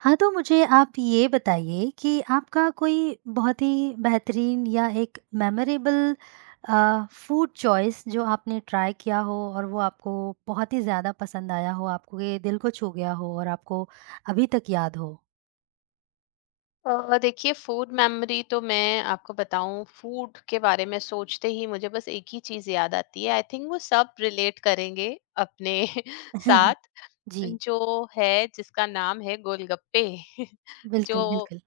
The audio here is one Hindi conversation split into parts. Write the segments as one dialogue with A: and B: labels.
A: हाँ, तो मुझे आप ये बताइए कि आपका कोई बहुत ही बेहतरीन या एक मेमोरेबल फूड चॉइस जो आपने ट्राई किया हो और वो आपको बहुत ही ज़्यादा पसंद आया हो, आपके दिल को छू गया हो और आपको अभी तक याद हो?
B: देखिए, फूड मेमोरी तो मैं आपको बताऊं, फूड के बारे में सोचते ही मुझे बस एक ही चीज याद आती है। आई थिंक वो सब रिलेट करेंगे अपने साथ,
A: जी,
B: जो है जिसका नाम है गोलगप्पे। जो
A: बिल्कुल, बिल्कुल।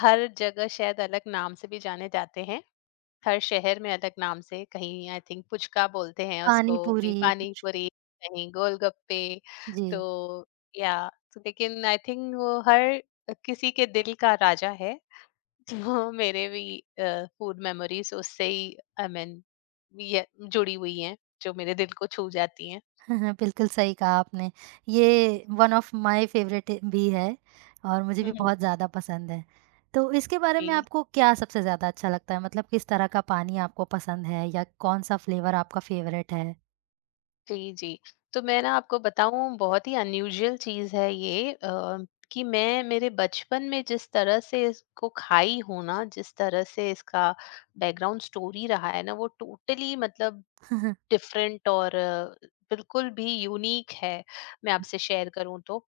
B: हर जगह शायद अलग नाम से भी जाने जाते हैं, हर शहर में अलग नाम से। कहीं आई थिंक पुचका बोलते हैं
A: पानी
B: उसको, कहीं
A: पूरी,
B: पानी
A: पुचका
B: पूरी, कहीं गोलगप्पे।
A: जी।
B: तो या तो लेकिन आई थिंक वो हर किसी के दिल का राजा है। वो मेरे भी फूड मेमोरीज उससे ही, आई मीन, ये जुड़ी हुई हैं जो मेरे दिल को छू जाती हैं।
A: हाँ, हाँ, बिल्कुल सही कहा आपने। ये वन ऑफ माय फेवरेट भी है और मुझे भी
B: हम्म।
A: बहुत ज़्यादा पसंद है। तो इसके बारे में
B: जी,
A: आपको क्या सबसे ज़्यादा अच्छा लगता है? मतलब किस तरह का पानी आपको पसंद है या कौन-सा फ्लेवर आपका फेवरेट है?
B: जी, जी। तो मैं ना आपको बताऊं, बहुत ही अनयूजुअल चीज है ये। कि मैं मेरे बचपन में जिस तरह से इसको खाई हूं ना, जिस तरह से इसका बैकग्राउंड स्टोरी रहा है ना, वो टोटली मतलब डिफरेंट और बिल्कुल भी यूनिक है। मैं आपसे शेयर करूं तो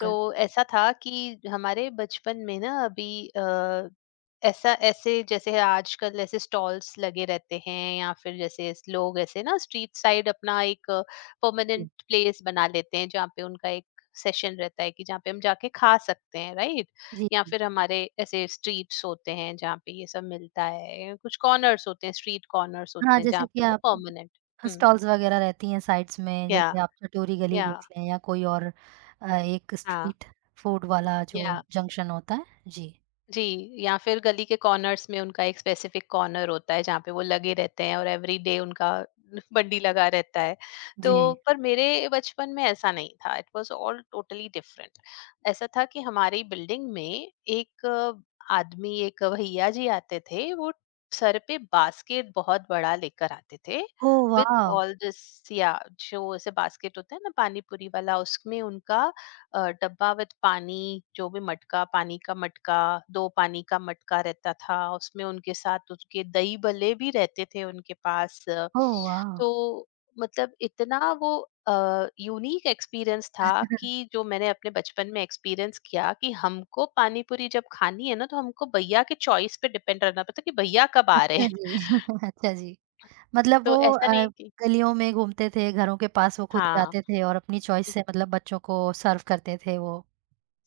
B: तो ऐसा था कि हमारे बचपन में ना अभी ऐसा ऐसे जैसे आजकल ऐसे स्टॉल्स लगे रहते हैं, या फिर जैसे लोग ऐसे ना स्ट्रीट साइड अपना एक
A: जी।
B: परमानेंट प्लेस बना लेते हैं जहाँ पे उनका एक सेशन रहता है, कि जहाँ पे हम जाके खा सकते हैं, राइट।
A: जी,
B: या
A: जी।
B: फिर हमारे ऐसे स्ट्रीट्स होते हैं जहाँ पे ये सब मिलता है। कुछ कॉर्नर्स होते हैं, स्ट्रीट कॉर्नर्स
A: हाँ,
B: होते हैं
A: जैसे
B: जहाँ
A: कि
B: पे वो
A: आप
B: परमानेंट। हम्म।
A: स्टॉल्स वगैरह रहती हैं साइड्स में,
B: या
A: जैसे आप चटोरी गली
B: या
A: देख लें या कोई और एक
B: हाँ,
A: स्ट्रीट फूड वाला जो
B: या,
A: जंक्शन होता है। जी।
B: जी। या फिर गली के कॉर्नर्स में उनका एक स्पेसिफिक कॉर्नर होता है जहाँ पे वो लगे रहते हैं और एवरी डे उनका बंडी लगा रहता है। तो
A: जी।
B: पर मेरे बचपन में ऐसा नहीं था, it was all totally different. ऐसा था कि हमारी बिल्डिंग में एक आदमी, एक भैया जी आते थे। वो सर पे बास्केट बहुत बड़ा लेकर आते थे,
A: oh
B: with
A: wow!
B: All this. या जो ऐसे बास्केट होता है ना पानी पूरी वाला, उसमें उनका डब्बा विद पानी, जो भी मटका, पानी का मटका, दो पानी का मटका रहता था उसमें। उनके साथ उसके दही भल्ले भी रहते थे उनके पास।
A: ओह वाव!
B: तो मतलब इतना वो यूनिक एक्सपीरियंस था कि जो मैंने अपने बचपन में एक्सपीरियंस किया, कि हमको पानी पूरी जब खानी है ना, तो हमको भैया के चॉइस पे डिपेंड रहना पड़ता कि भैया कब आ रहे
A: अच्छा
B: हैं।
A: जी। अच्छा जी। मतलब वो
B: तो ऐसा नहीं है कि,
A: गलियों में घूमते थे, घरों के पास वो खुद ही
B: हाँ,
A: आते थे और अपनी चॉइस से मतलब बच्चों को सर्व करते थे वो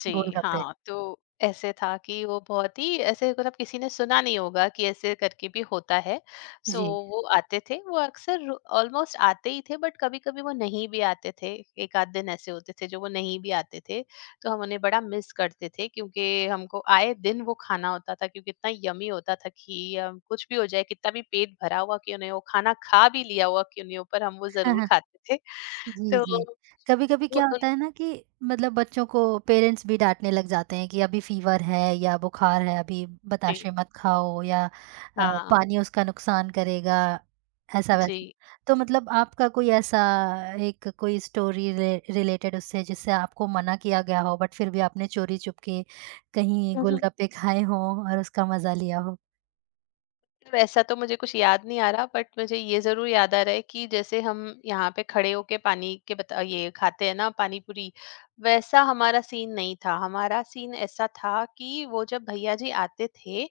B: जी,
A: गोलगप्पे।
B: हाँ, तो ऐसे था कि वो बहुत ही ऐसे, मतलब किसी ने सुना नहीं होगा कि ऐसे करके भी होता है। सो
A: जी।
B: वो आते थे, वो अक्सर ऑलमोस्ट आते ही थे, बट कभी-कभी वो नहीं भी आते थे। 1 आध दिन ऐसे होते थे जो वो नहीं भी आते थे, तो हम उन्हें बड़ा मिस करते थे, क्योंकि हमको आए दिन वो खाना होता था। क्योंकि इतना यम्मी होता था कि कुछ भी हो जाए, कितना भी पेट भरा हुआ क्यों नहीं हो, खाना खा भी लिया हुआ क्यों नहीं हो, पर हम वो ज़रूर खाते थे।
A: जी,
B: तो
A: जी। कभी-कभी
B: वो
A: क्या
B: उन,
A: होता है ना कि मतलब बच्चों को पेरेंट्स भी डाँटने लग जाते हैं कि अभी फ़ीवर है या बुखार है, अभी बताशे
B: जी,
A: मत खाओ या अ,
B: हाँ,
A: पानी उसका नुकसान करेगा,
B: जी।
A: ऐसा-वैसा। तो मतलब आपका कोई ऐसा एक कोई स्टोरी रि रिलेटेड उससे जिससे आपको मना किया गया हो बट फिर भी आपने चोरी-चुपके कहीं गोलगप्पे खाए हों और उसका मज़ा लिया हो?
B: वैसा तो मुझे कुछ याद नहीं आ रहा, बट मुझे ये जरूर याद आ रहा है कि जैसे हम यहाँ पे खड़े होके पानी के बता, ये खाते हैं ना पानी पूरी, वैसा हमारा सीन नहीं था। हमारा सीन ऐसा था कि वो जब भैया जी आते थे,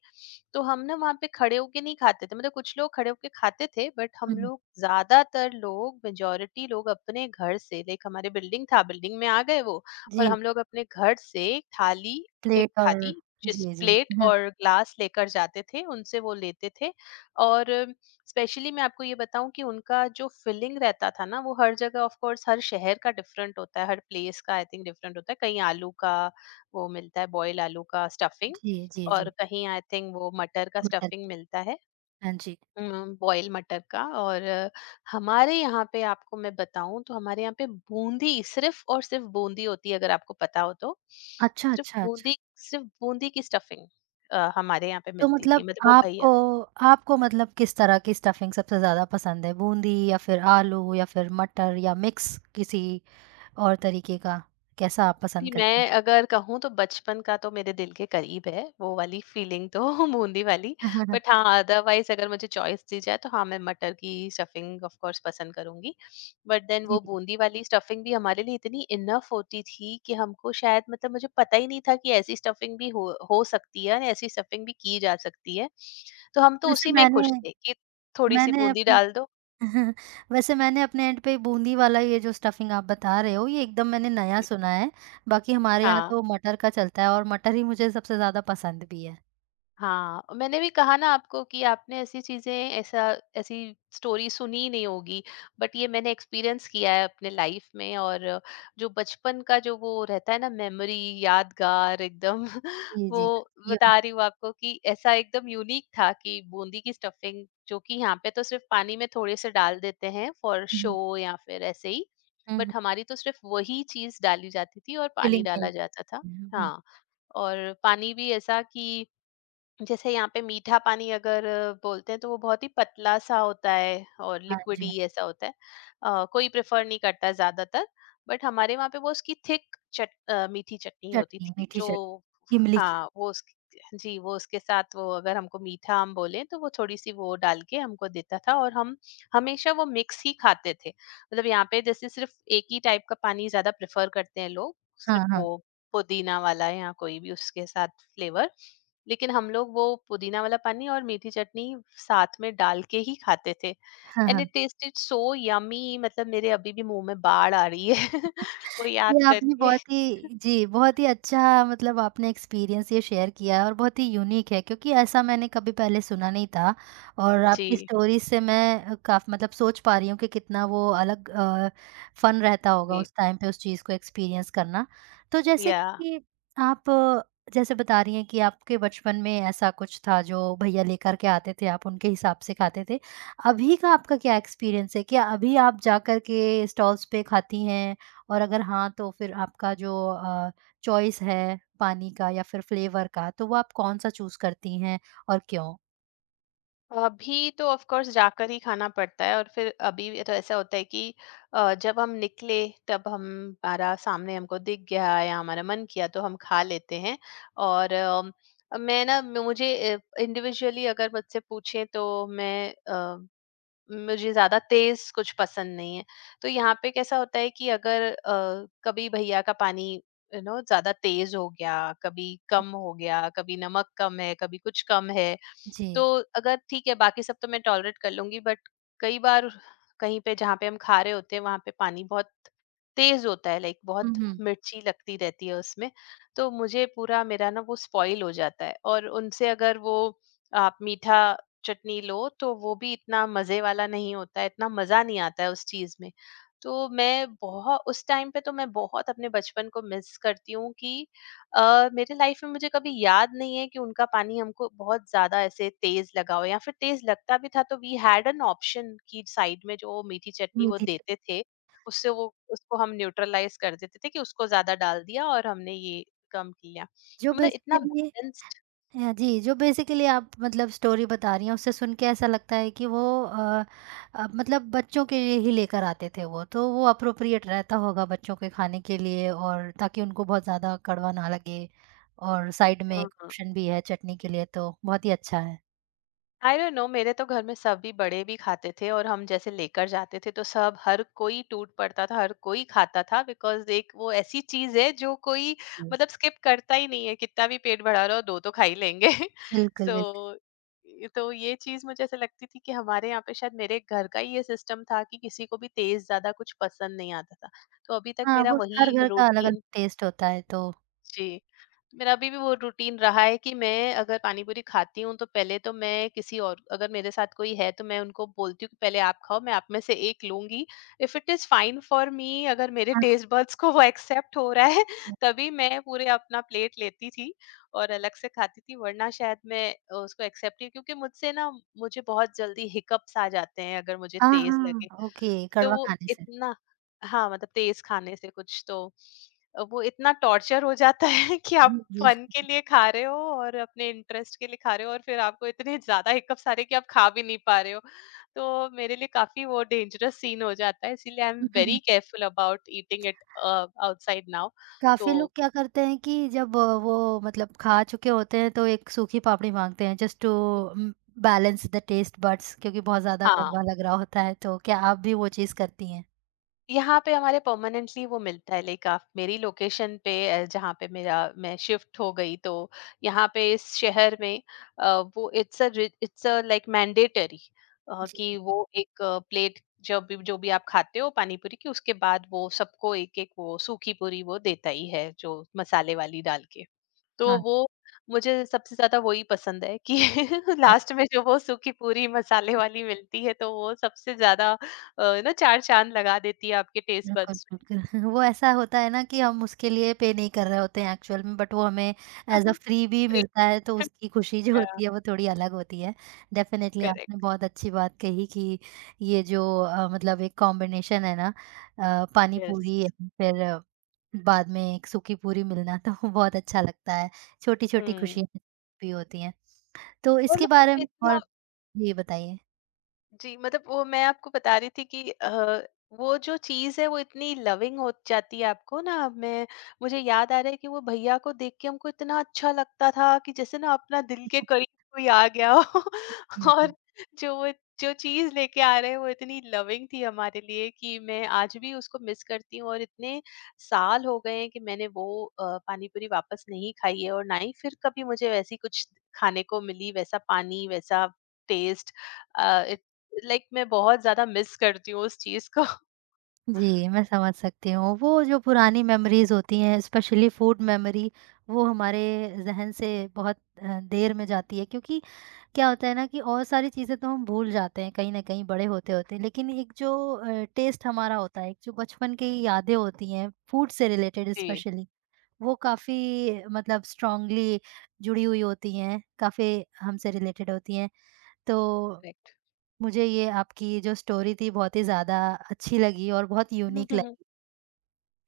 B: तो हम ना वहाँ पे खड़े होके नहीं खाते थे। मतलब कुछ लोग खड़े होके खाते थे, बट
A: हुँ,
B: हम
A: हुँ।
B: लोग, ज्यादातर लोग, मेजोरिटी लोग अपने घर से, लाइक हमारे बिल्डिंग में आ गए वो, और
A: जी,
B: हम लोग अपने घर से थाली एक
A: प्लेट और
B: थाली, जिस
A: जी, जी।
B: प्लेट
A: हाँ,
B: और ग्लास लेकर जाते थे, उनसे वो लेते थे। और स्पेशली मैं आपको ये बताऊं कि उनका जो फिलिंग रहता था ना, वो हर जगह ऑफ कोर्स हर शहर का डिफरेंट होता है, हर प्लेस का आई थिंक डिफरेंट होता है। कहीं आलू का वो मिलता है, बॉयल आलू का स्टफिंग,
A: जी, जी,
B: और
A: जी।
B: कहीं आई थिंक वो मटर का
A: मटर
B: स्टफिंग
A: के।
B: मिलता है,
A: हाँ जी।
B: बॉयल मटर का। और हमारे यहाँ पे, आपको मैं बताऊं तो, हमारे यहाँ पे बूंदी, सिर्फ और सिर्फ बूंदी होती है, अगर आपको पता हो तो।
A: अच्छा,
B: सिर्फ
A: अच्छा, अच्छा।
B: बूंदी सिर्फ बूंदी की स्टफिंग हमारे यहाँ पे
A: तो
B: मिलती थी।
A: मतलब
B: मतलब वो भैया।
A: आपको आपको मतलब किस तरह की स्टफिंग सबसे ज़्यादा पसंद है? बूंदी या फिर आलू या फिर मटर या मिक्स किसी और तरीके का? कैसा आप पसंद
B: जी,
A: करते हैं?
B: मैं अगर कहूँ तो बचपन का तो मेरे दिल के करीब है, वो वाली फीलिंग तो बूंदी वाली। बट हाँ, अदरवाइज़ अगर मुझे चॉइस दी जाए तो हाँ, मैं मटर की स्टफिंग ऑफ़ कोर्स पसंद करूँगी। बट देन
A: जी,
B: वो बूंदी वाली स्टफिंग भी हमारे लिए इतनी इनफ होती थी कि हमको शायद मतलब मुझे पता ही नहीं था कि ऐसी स्टफिंग भी हो सकती है और ऐसी स्टफिंग भी की जा सकती है। तो हम तो
A: वैसे
B: उसी में
A: मैंने
B: खुश थे कि थोड़ी-सी
A: मैंने
B: बूंदी
A: अपने
B: डाल दो।
A: वैसे मैंने अपने एंड पे बूंदी वाला ये जो स्टफिंग आप बता रहे हो, ये एकदम मैंने नया सुना है। बाकी हमारे यहाँ
B: हाँ।
A: तो मटर का चलता है और मटर ही मुझे सबसे ज़्यादा पसंद भी है।
B: हाँ, और मैंने भी कहा ना आपको कि आपने ऐसी चीज़ें, ऐसा ऐसी स्टोरी सुनी नहीं होगी, बट ये मैंने एक्सपीरियंस किया है अपने लाइफ में। और जो बचपन का, जो वो रहता है ना मेमोरी, यादगार एकदम।
A: जी,
B: वो
A: जी।
B: बता
A: यूनिक
B: रही हूँ आपको कि ऐसा एकदम यूनिक था कि बूंदी की स्टफिंग, जो कि यहाँ पे तो सिर्फ पानी में थोड़े से डाल देते हैं फॉर
A: हुँ,
B: शो
A: हुँ।
B: या फिर ऐसे ही,
A: हुँ, हुँ।
B: बट हमारी तो सिर्फ वही चीज़ डाली जाती थी और पानी
A: फीलिंग के
B: डाला जाता था।
A: हुँ, हुँ।
B: हाँ, और पानी भी ऐसा कि, जैसे यहाँ पे मीठा पानी अगर बोलते हैं, तो वो बहुत ही पतला सा होता है और
A: हाँ
B: लिक्विड
A: जी।
B: ही ऐसा होता है, कोई प्रेफर नहीं करता ज्यादातर। बट हमारे वहाँ पे वो उसकी थिक मीठी चटनी होती
A: चटनी,
B: थी
A: मीठी
B: जो,
A: चटनी, इमली की।
B: हाँ वो उसकी, जी, वो उसके साथ वो, अगर हमको मीठा हम बोले, तो वो थोड़ी सी वो डाल के हमको देता था और हम हमेशा वो मिक्स ही खाते थे। मतलब यहाँ पे जैसे सिर्फ एक ही टाइप का पानी ज्यादा प्रेफर करते हैं लोग, सिर्फ
A: हाँ,
B: वो
A: हाँ।
B: पुदीना वाला या कोई भी उसके साथ फ्लेवर, लेकिन हम लोग वो पुदीना वाला पानी और मीठी चटनी साथ में डाल के ही खाते थे।
A: हाँ,
B: एंड
A: हाँ।
B: It tasted so yummy. मतलब मेरे अभी भी मुंह में बाढ़ आ रही है वो याद
A: ये आपने
B: करके।
A: बहुत ही जी, बहुत ही अच्छा मतलब आपने एक्सपीरियंस ये शेयर किया है और बहुत ही यूनिक है क्योंकि ऐसा मैंने कभी पहले सुना नहीं था और आपकी
B: जी,
A: स्टोरी से मैं काफ़ मतलब सोच पा रही हूँ कि कितना वो अलग फ़न रहता होगा
B: जी।
A: उस टाइम पे उस चीज़ को एक्सपीरियंस करना। तो जैसे
B: या,
A: कि आप जैसे बता रही हैं कि आपके बचपन में ऐसा कुछ था जो भैया लेकर के आते थे, आप उनके हिसाब से खाते थे। अभी का आपका क्या एक्सपीरियंस है? क्या अभी आप जाकर के स्टॉल्स पे खाती हैं? और अगर हाँ, तो फिर आपका जो चॉइस है पानी का या फिर फ्लेवर का, तो वो आप कौन-सा चूज़ करती हैं और क्यों?
B: अभी तो ऑफ कोर्स जाकर ही खाना पड़ता है, और फिर अभी तो ऐसा होता है कि जब हम निकले, तब हम हमारा सामने हमको दिख गया या हमारा मन किया तो हम खा लेते हैं। और मैं ना मुझे इंडिविजुअली अगर मुझसे पूछें, तो मैं मुझे ज़्यादा तेज़ कुछ पसंद नहीं है। तो यहाँ पे कैसा होता है कि अगर कभी भैया का पानी, यू नो, ज़्यादा तेज़ हो गया, कभी कम हो गया, कभी नमक कम है, कभी कुछ कम है,
A: जी।
B: तो, अगर ठीक है बाकी सब तो मैं टॉलरेट कर लूंगी, बट कई बार कहीं पे जहाँ पे हम खा रहे होते हैं, वहां पे पानी बहुत तेज होता है, लाइक
A: हुँ,
B: बहुत
A: हुँ।
B: मिर्ची लगती रहती है उसमें, तो मुझे पूरा मेरा ना वो स्पॉइल हो जाता है। और उनसे अगर वो आप मीठा चटनी लो, तो वो भी इतना मजे वाला नहीं होता है, इतना मजा नहीं आता है उस चीज में। तो मैं बहुत उस टाइम पे तो मैं बहुत अपने बचपन को मिस करती हूँ कि, मेरे लाइफ में मुझे कभी याद नहीं है कि उनका पानी हमको बहुत ज़्यादा ऐसे तेज़ लगा हो, या फिर तेज़ लगता भी था तो वी हैड एन ऑप्शन कि साइड में जो मीठी चटनी वो
A: मीठी च
B: देते थे, उससे वो उसको हम न्यूट्रलाइज़ कर देते थे कि उसको ज़्यादा डाल दिया और हमने ये कम किया।
A: जो
B: मतलब इतना
A: बेसिकली
B: बैलेंस्ड।
A: जी, जो बेसिकली आप मतलब स्टोरी बता रही हैं, उससे सुन के ऐसा लगता है कि वो अ मतलब बच्चों के लिए ही लेकर आते थे वो, तो वो एप्रोप्रिएट रहता होगा बच्चों के खाने के लिए और ताकि उनको बहुत ज़्यादा कड़वा ना लगे और साइड में एक
B: हाँ।
A: ऑप्शन भी है चटनी के लिए, तो बहुत ही अच्छा है।
B: आई डोंट नो, मेरे तो घर में सभी बड़े भी खाते थे और हम जैसे लेकर जाते थे तो सब, हर कोई टूट पड़ता था, हर कोई खाता था। बिकॉज एक वो ऐसी चीज है जो कोई
A: जी,
B: मतलब स्किप करता ही नहीं है। कितना भी पेट भरा रहो, दो तो खा ही लेंगे।
A: बिल्कुल, बिल्कुल।
B: सो, तो ये चीज मुझे ऐसे लगती थी कि हमारे यहाँ पे शायद मेरे घर का ही ये सिस्टम था कि किसी को भी तेज ज्यादा कुछ पसंद नहीं आता था, तो अभी तक
A: हाँ,
B: मेरा
A: वो
B: वही
A: हर घर का अलग-अलग
B: रूटीन।
A: टेस्ट होता है तो
B: जी, मेरा अभी भी वो रूटीन रहा है कि मैं अगर पानी पूरी खाती हूँ, तो पहले तो मैं किसी, और अगर मेरे साथ कोई है तो मैं उनको बोलती हूँ कि पहले आप खाओ, मैं आप में से एक लूंगी, if it is fine for me. अगर मेरे
A: हाँ,
B: टेस्ट बड्स को वो एक्सेप्ट हो रहा है तभी मैं पूरे अपना प्लेट लेती थी और अलग से खाती थी, वरना शायद मैं उसको एक्सेप्ट ही, क्योंकि मुझसे ना, मुझे बहुत जल्दी हिकअप्स आ जाते हैं अगर मुझे
A: हाँ,
B: तेज
A: हाँ,
B: लगे,
A: ओके
B: तो
A: कड़वा
B: वो
A: खाने से।
B: इतना, हाँ, मतलब तेज खाने से कुछ, तो वो इतना टॉर्चर हो जाता है कि आप
A: जी, जी।
B: फन के लिए खा रहे हो और अपने इंटरेस्ट के लिए खा रहे हो और फिर आपको इतने ज्यादा हिकअप्स आ रहे हैं कि आप खा भी नहीं पा रहे हो। तो मेरे लिए काफी वो डेंजरस सीन हो जाता है, इसीलिए I am very careful about eating it outside now. तो
A: काफ़ी लोग क्या करते हैं कि जब वो मतलब खा चुके होते हैं तो एक सूखी पापड़ी माँगते हैं just to um, balance the taste buds क्योंकि बहुत ज़्यादा
B: हाँ,
A: कड़वा लग रहा होता है तो क्या आप भी वो चीज़ करती हैं?
B: यहाँ पे हमारे परमानेंटली वो मिलता है लाइक आप मेरी लोकेशन पे, जहाँ पे मेरा मैं शिफ्ट हो गई। तो यहाँ पे इस शहर में अ, वो इट्स अ लाइक मैंडेटरी
A: जी।
B: कि वो एक प्लेट, जब भी जो भी आप खाते हो पानी पूरी की, उसके बाद वो सबको एक एक वो सूखी पूरी वो देता ही है, जो मसाले वाली डाल के। तो
A: हाँ,
B: वो मुझे सबसे ज़्यादा वही पसंद है कि
A: हाँ।
B: लास्ट में जो वो सूखी पूरी मसाले वाली मिलती है, तो वो सबसे ज़्यादा ना 4 चाँद लगा देती है आपके टेस्ट
A: बिल्कुल,
B: बड्स में।
A: बिल्कुल। वो ऐसा होता है ना कि हम उसके लिए पे नहीं कर रहे होते हैं एक्चुअल में बट वो हमें एज़ अ फ्री भी मिलता है तो उसकी खुशी जो
B: या
A: होती है वो थोड़ी अलग होती है। डेफ़िनेटली आपने
B: करेक्ट,
A: बहुत अच्छी बात कही कि ये जो मतलब एक कॉम्बिनेशन है ना पानी
B: यस।
A: पूरी and फिर बाद में एक सूखी पूरी मिलना तो बहुत अच्छा लगता है। छोटी-छोटी
B: हुँ,
A: खुशियाँ भी होती हैं। तो
B: और ना
A: इसके बारे
B: मतलब
A: में
B: इतना
A: और जी बताइए?
B: जी मतलब वो मैं आपको बता रही थी कि वो जो चीज़ है वो इतनी लविंग हो जाती है आपको ना। मैं मुझे याद आ रहा है कि वो भैया को देख के हमको इतना अच्छा लगता था कि जैसे ना अपना दिल के करीब कोई आ गया हो।
A: जी, जी।
B: और जो वो जो चीज़ लेके आ रहे हैं वो इतनी लविंग थी हमारे लिए कि मैं आज भी उसको मिस करती हूँ। और इतने साल हो गए हैं कि मैंने वो पानी पूरी वापस नहीं खाई है, और ना ही फिर कभी मुझे वैसी कुछ खाने को मिली, वैसा पानी, वैसा टेस्ट। लाइक मैं बहुत ज़्यादा मिस करती हूँ उस चीज़ को।
A: जी, मैं समझ सकती हूँ। वो जो पुरानी मेमोरीज़ होती हैं, स्पेशली फूड मेमोरी, वो हमारे ज़हन से बहुत देर में जाती है क्योंकि क्या होता है ना कि और सारी चीज़ें तो हम भूल जाते हैं कहीं न कहीं बड़े होते-होते। लेकिन एक जो टेस्ट हमारा होता है, एक जो बचपन की यादें होती हैं, फूड से रिलेटेड
B: जी,
A: स्पेशली, वो काफ़ी मतलब स्ट्रॉन्गली जुड़ी हुई होती हैं, काफ़ी हमसे रिलेटेड होती हैं। तो
B: करेक्ट।
A: मुझे ये आपकी जो स्टोरी थी बहुत ही ज़्यादा अच्छी लगी और बहुत
B: हुँ,
A: यूनिक
B: हुँ, हुँ।
A: लगी।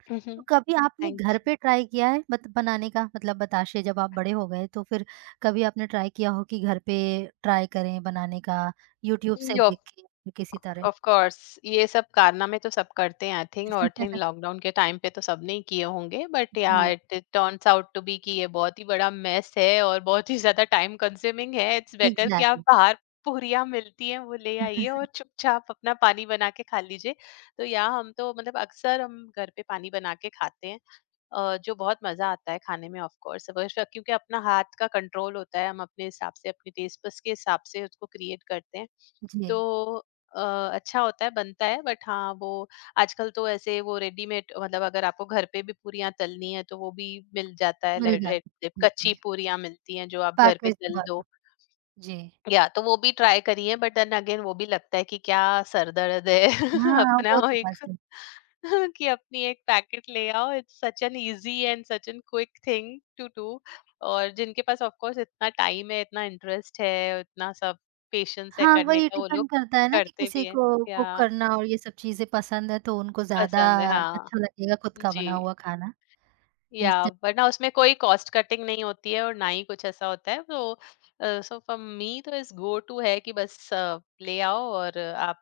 B: हुँ,
A: तो
B: हुँ।
A: कभी आपने
B: थैंक
A: घर
B: यू।
A: पे ट्राई किया है मत बनाने का? मतलब बताशे जब आप बड़े हो गए तो फिर कभी आपने ट्राई किया हो कि घर पे ट्राई करें बनाने का, यूट्यूब
B: जी,
A: से
B: ऑफ
A: देख के या किसी तरह?
B: ऑफ कोर्स, ये सब कारनामे तो सब करते हैं आई थिंक। और थिंक लॉकडाउन के टाइम पे तो सबने ही किए होंगे, बट या
A: जी,
B: it turns out to be कि ये बहुत ही बड़ा मेस है और बहुत ही ज़्यादा टाइम कंज्यूमिंग है। इट्स बेटर कि
A: एग्ज़ैक्टली।
B: आप बाहर पूरियाँ मिलती हैं वो ले आइए और चुपचाप अपना पानी बना के खा लीजिए। तो या हम तो मतलब अक्सर हम घर पे पानी बना के खाते हैं। जो बहुत मज़ा आता है खाने में ऑफ कोर्स वो श क्योंकि अपना हाथ का कंट्रोल होता है, हम अपने हिसाब से, अपने टेस्ट बड्स के हिसाब से उसको क्रिएट करते हैं। तो
A: जी,
B: अ, अच्छा होता है, बनता है, बट हाँ, वो आजकल तो ऐसे वो रेडीमेड, मतलब अगर आपको घर पे भी पूरियाँ तलनी है, तो वो भी मिल जाता है।
A: मिल जाती है। जी,
B: कच्ची
A: जी।
B: पूरियाँ मिलती हैं, जो आप घर पे
A: पैकेज़्ड
B: तल दो।
A: वाला। जी।
B: या तो वो भी ट्राई करिए बट देन अगेन वो भी लगता है कि क्या सर दर्द है।
A: हाँ,
B: अपना
A: वो
B: वो
A: तो
B: एक
A: बात सही
B: कि अपनी एक पैकेट ले आओ, it's such an easy and such an quick thing to do. और जिनके पास ऑफ कोर्स इतना टाइम है, इतना इंटरेस्ट है, इतना सब पेशेंस है
A: हाँ,
B: करने
A: वही
B: का, वो
A: डिपेंड
B: लोग
A: करता है ना कि
B: करते
A: किसी
B: भी है
A: को
B: या
A: कुक करना और ये सब चीज़ें पसंद है तो उनको ज़्यादा
B: पसंद है, हाँ।
A: अच्छा लगेगा खुद का
B: जी,
A: बना हुआ खाना।
B: या
A: इंस्टेंट
B: वरना उसमें कोई कॉस्ट कटिंग नहीं होती है और ना ही कुछ ऐसा होता है। तो सो फॉर मी तो इज गो टू है कि बस ले आओ और आप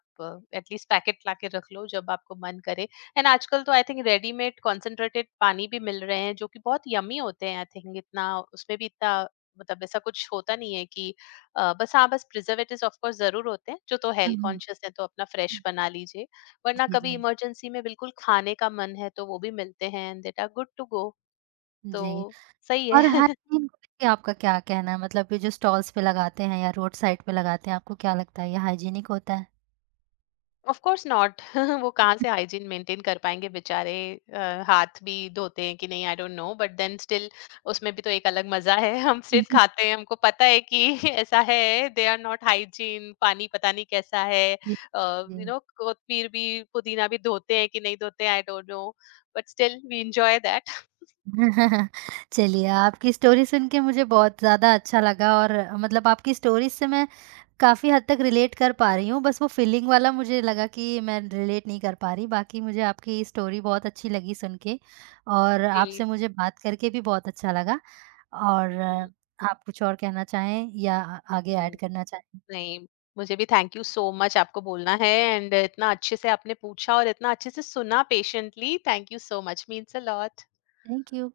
B: एटलीस्ट पैकेट लाके रख लो जब आपको मन करे। एंड आजकल तो आई थिंक रेडीमेड कॉन्सेंट्रेटेड पानी भी मिल रहे हैं, जो कि बहुत यमी होते हैं आई थिंक। इतना उसमें भी इतना मतलब ऐसा कुछ होता नहीं है कि बस, हाँ, बस प्रिजर्वेटिव्स ऑफ कोर्स जरूर होते हैं, जो तो
A: हुँ,
B: हेल्थ
A: हुँ।
B: कॉन्शियस है तो अपना फ्रेश बना लीजिए, वरना
A: जी,
B: कभी
A: जी।
B: इमरजेंसी में बिल्कुल खाने का मन है तो वो भी मिलते हैं and that are good to go.
A: जी।
B: तो सही
A: और
B: है।
A: हाइजीन को लेके आपका क्या कहना है? मतलब ये जो स्टॉल्स पे लगाते हैं या रोड साइड पे लगाते हैं, आपको क्या लगता है ये हाइजीनिक होता है?
B: Of course not. वो कहाँ से हाइजीन मेंटेन कर पाएंगे बेचारे। हाथ भी धोते हैं कि नहीं, I don't know, but then still उसमें भी तो एक अलग मजा है। हम सिर्फ खाते हैं, हमको पता है कि ऐसा है, दे आर नॉट हाइजीन, पानी पता नहीं कैसा है,
A: जी, जी।
B: यू नो, कोथमीर भी, पुदीना भी धोते हैं कि नहीं धोते, I don't know, but still we enjoy that.
A: चलिए आपकी स्टोरी सुन के मुझे बहुत ज़्यादा अच्छा लगा और मतलब आपकी स्टोरीज़ से मैं काफ़ी हद तक रिलेट कर पा रही हूँ, बस वो फीलिंग वाला मुझे लगा कि मैं रिलेट नहीं कर पा रही, बाकी मुझे आपकी स्टोरी बहुत अच्छी लगी सुन के और आपसे
B: जी।
A: मुझे बात करके भी बहुत अच्छा लगा और आप कुछ और कहना चाहें या आगे ऐड
B: हम्म।
A: करना चाहें?
B: नहीं, मुझे भी थैंक यू सो मच आपको बोलना है एंड इतना अच्छे से आपने पूछा और इतना अच्छे से सुना patiently. Thank you so much, means a lot.
A: Thank you.